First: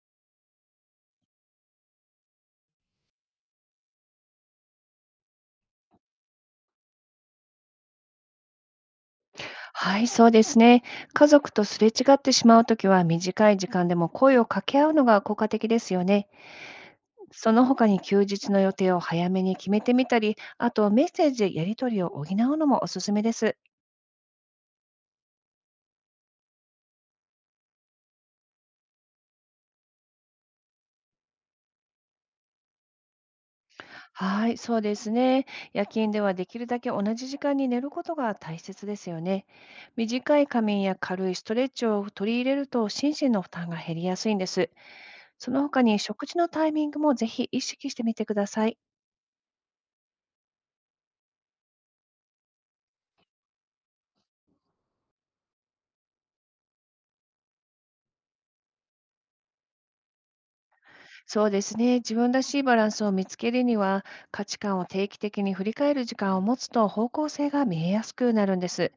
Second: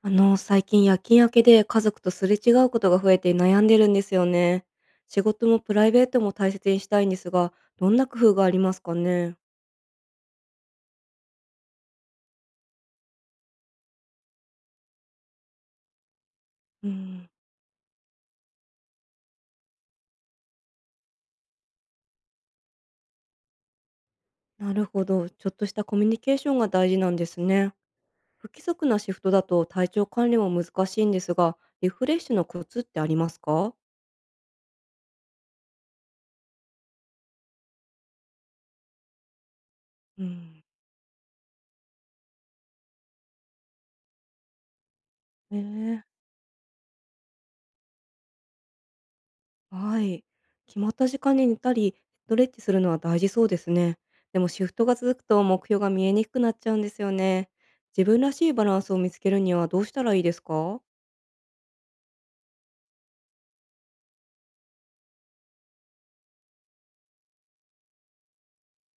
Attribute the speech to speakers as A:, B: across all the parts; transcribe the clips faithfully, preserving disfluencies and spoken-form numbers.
A: あの、最近夜勤明けで家族とすれ違うことが増えて悩んでるんですよね。仕事もプライベートも大切にしたいんですが、どんな工夫がありますかね。
B: はい、そうですね。家族とすれ違ってしまうときは、短い時間でも声を掛け合うのが効果的ですよね。
A: うん、
B: その他に休日の予定を早めに決めてみたり、あとメッセージでやり取りを補うのもおすすめです。
A: なるほど。ちょっとしたコミュニケーションが大事なんですね。不規則なシフトだと体調管理も難しいんですが、リフレッシュのコツってありますか？
B: はい、そうですね。夜勤ではできるだけ同じ時間に寝ることが大切ですよね。
A: う
B: 短い
A: ん。
B: 仮眠や軽いストレッチを取り入れると心身の負担が減りやすいんです。そ
A: へ
B: の他に
A: え、
B: 食事のタイミングもぜひ意識してみてください。
A: はい。決まった時間に寝たり、ストレッチするのは大事そうですね。でもシフトが続くと目標が見えにくくなっちゃうんですよね。自分らしいバランスを見つけるにはどうしたらいいですか？
B: そうですね。自分らしいバランスを見つけるには、価値観を定期的に振り返る時間を持つと方向性が見えやすくなるんです。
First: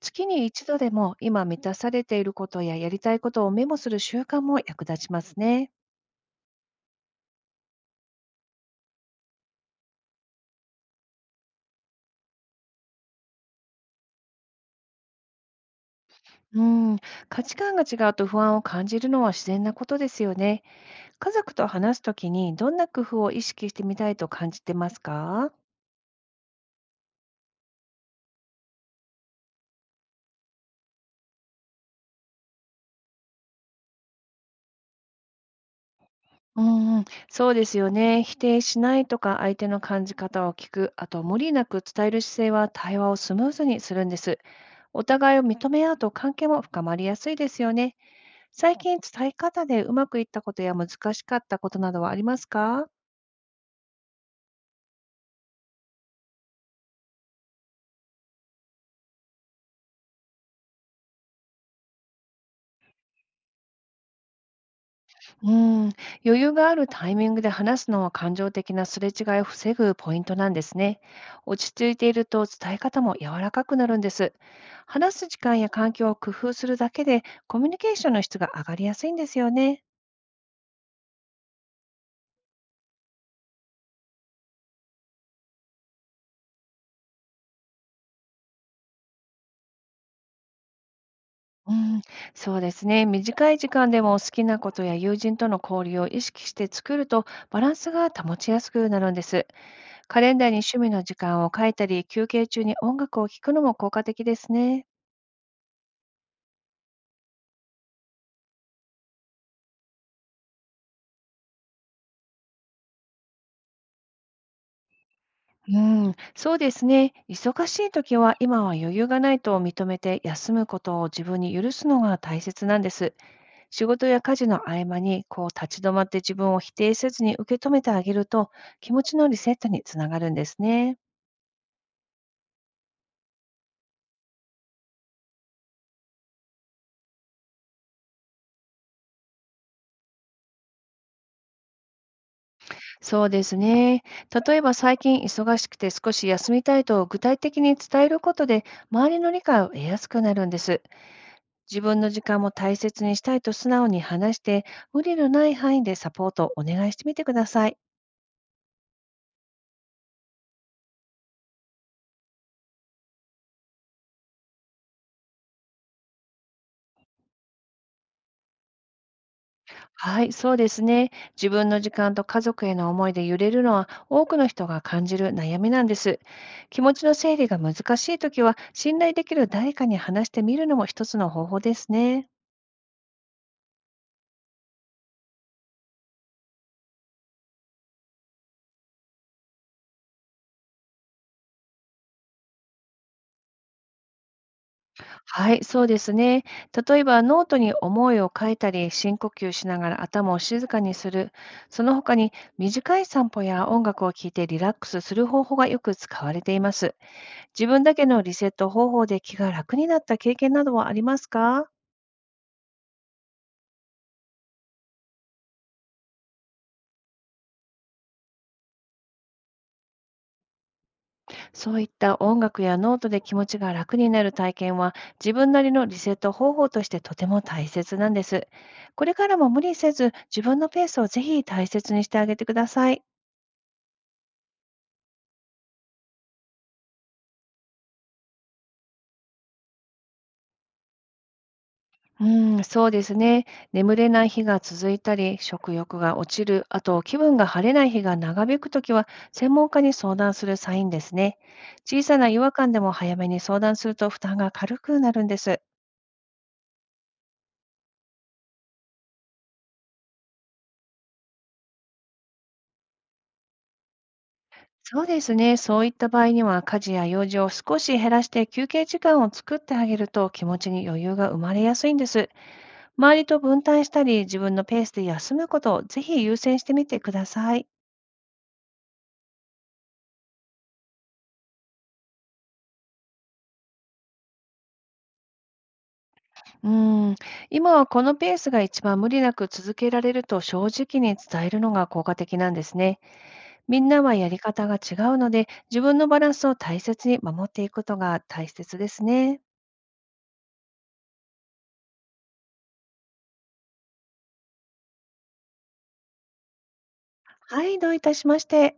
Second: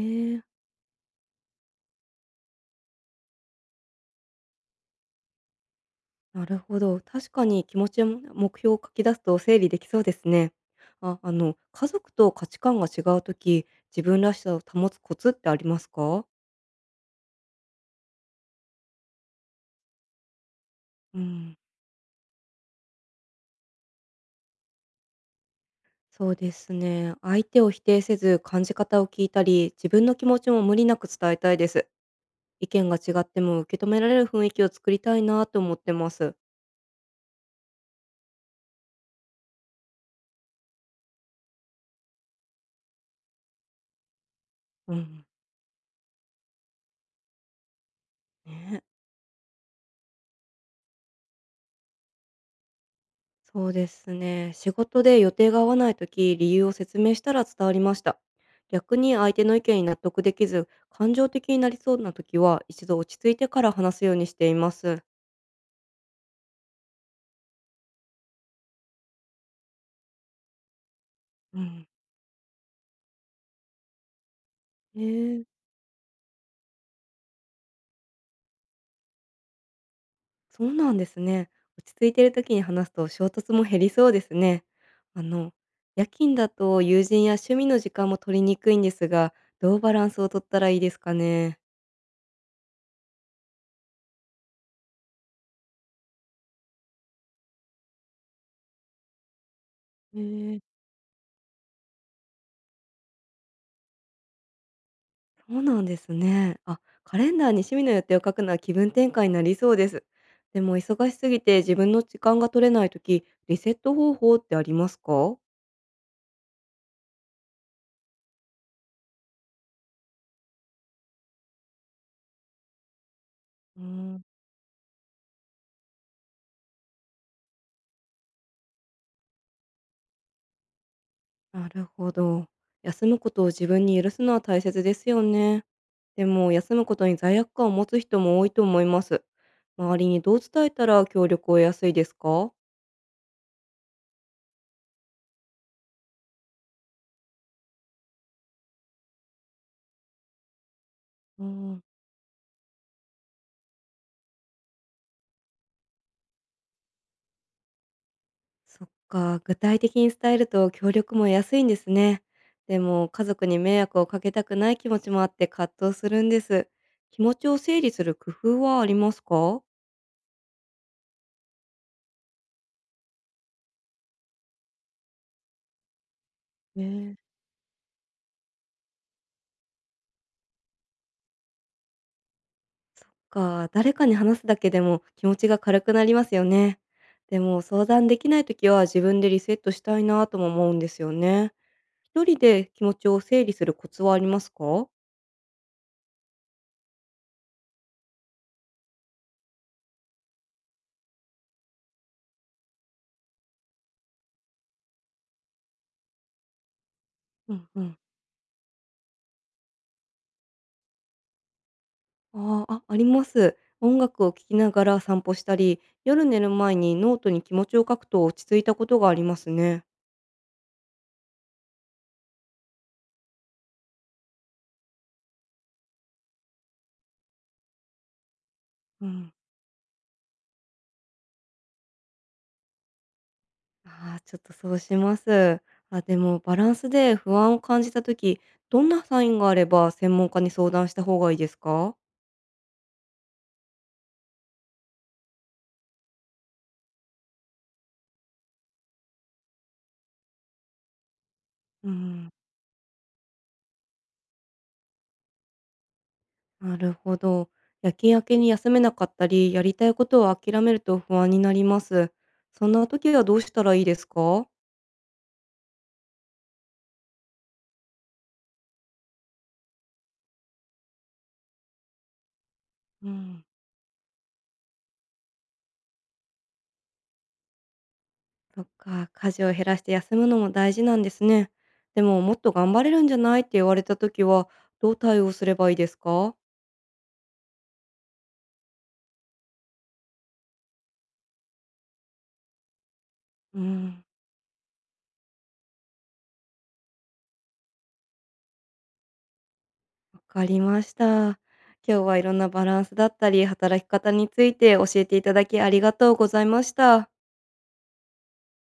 B: 月
A: え、
B: に一度でも今満たされていることややりたいことをメモする習慣も役立ちますね。
A: なるほど。確かに気持ちや目標を書き出すと整理できそうですね。あ、あの、家族と価値観が違うとき、自分らしさを保つコツってありますか？
B: うん、価値観が違うと不安を感じるのは自然なことですよね。
A: う
B: 家族
A: ん、
B: と話すときにどんな工夫を意識してみたいと感じてますか？
A: そうですね。相手を否定せず感じ方を聞いたり、自分の気持ちも無理なく伝えたいです。意見が違っても受け止められる雰囲気を作りたいなと思ってます。
B: うんうん、そうですよね。否定しないとか、相手の感じ方を聞く、あと無理なく伝える姿勢は対話をスムーズにするんです。
A: う
B: お
A: ん。
B: 互いを認め合うと関係も深まりやすいですよね。最
A: ね。
B: 近伝え方でうまくいったことや難しかったことなどはありますか？
A: そうですね。仕事で予定が合わないとき、理由を説明したら伝わりました。逆に相手の意見に納得できず、感情的になりそうなときは、一度落ち着いてから話すようにしています。
B: うん、余裕があるタイミングで話すのは感情的なすれ違いを防ぐポイントなんですね。
A: う
B: 落ち
A: ん。
B: 着いていると伝え方も柔らかくなるんです。話す時
A: ね、え、
B: 間や環境を工夫するだけでコミュニケーションの質が上がりやすいんですよね。
A: そうなんですね。落ち着いてるときに話すと衝突も減りそうですね。あの、夜勤だと友人や趣味の時間も取りにくいんですが、どうバランスを取ったらいいですかね。
B: うん、そうですね。短い時間でも好きなことや友人との交流を意識して作るとバランスが保ちやすくなるんです。
A: へ
B: カレンダーに
A: え、
B: 趣味の時間を書いたり、休憩中に音楽を聴くのも効果的ですね。
A: そうなんですね。あ、カレンダーに趣味の予定を書くのは気分転換になりそうです。でも忙しすぎて自分の時間が取れないとき、リセット方法ってありますか？
B: うん、そうですね。忙しい時は、今は余裕がないと認めて休むことを自分に許すのが大切なんです。
A: うー
B: 仕事や
A: ん、
B: 家事の合間にこう立ち止まって、自分を否定せずに受け止めてあげると気持ちのリセットにつながるんですね。
A: なるほど。休むことを自分に許すのは大切ですよね。でも休むことに罪悪感を持つ人も多いと思います。周りにどう伝えたら協力を得やすいですか？
B: そうですね。例えば、最近忙しくて少し休みたいと具体的に伝えることで、周りの理解を得やすくなるんです。
A: うーん。
B: 自分の時間も大切にしたいと素直に話して、無理のない範囲でサポートをお願いしてみてください。
A: そっか、具体的に伝えると協力も安いんですね。でも家族に迷惑をかけたくない気持ちもあって葛藤するんです。気持ちを整理する工夫はありますか？
B: はい、そうですね。自分の時間と家族への思いで揺れるのは多くの人が感じる悩みなんです。気持ちの
A: ね
B: 整理が難しいときは、信頼できる誰かに話してみるのも一つの方法ですね。
A: か誰かに話すだけでも気持ちが軽くなりますよね。でも相談できない時は自分でリセットしたいなとも思うんですよね。一人で気持ちを整理するコツはありますか？
B: はい、そうですね。例えば、ノートに思いを書いたり、深呼吸しながら頭を静かにする。その他に短い散歩や音楽を聴いてリラックスする方法がよく使われています。
A: う
B: 自
A: んう
B: 分だ
A: ん。
B: けのリセット方法で気が楽になった経験などはありますか？
A: ああ、あ、あります。音楽を聴きながら散歩したり、夜寝る前にノートに気持ちを書くと落ち着いたことがありますね。
B: そういった音楽やノートで気持ちが楽になる体験は、自分なりのリセット方法としてとても大切なんです。こ
A: う
B: れか
A: ん。
B: らも無理せず、自分のペースをぜひ大切にしてあげてください。
A: ああ、ちょっとそうします。あ、でもバランスで不安を感じたとき、どんなサインがあれば専門家に相談した方がいいですか？
B: うん、そうですね。眠れない日が続いたり、食欲が落ちる、あと気分が晴れない日が長引くときは、専門家に相談するサインですね。
A: う
B: 小さ
A: ん、
B: な違和感でも早めに相談すると負担が軽くなるんです。
A: なるほど。夜勤明けに休めなかったり、やりたいことを諦めると不安になります。そんな時はどうしたらいいですか？
B: そうですね。そういった場合には、家事や用事を少し減らして休憩時間を作ってあげると気持ちに余裕が生まれやすいんです。
A: う
B: 周りと
A: ん。
B: 分担したり、自分のペースで休むことをぜひ優先してみてください。
A: そっか、家事を減らして休むのも大事なんですね。でも、もっと頑張れるんじゃないって言われた時は、どう対応すればいいですか？
B: うん、今はこのペースが一番無理なく続けられると正直に伝えるのが効果的なんですね。
A: う
B: みんな
A: ん、
B: はやり方が違うので、自分のバランスを大切に守っていくことが大切ですね。
A: わかりました。今日はいろんなバランスだったり、働き方について教えていただきありがとうございました。
B: はい、どういたしまして。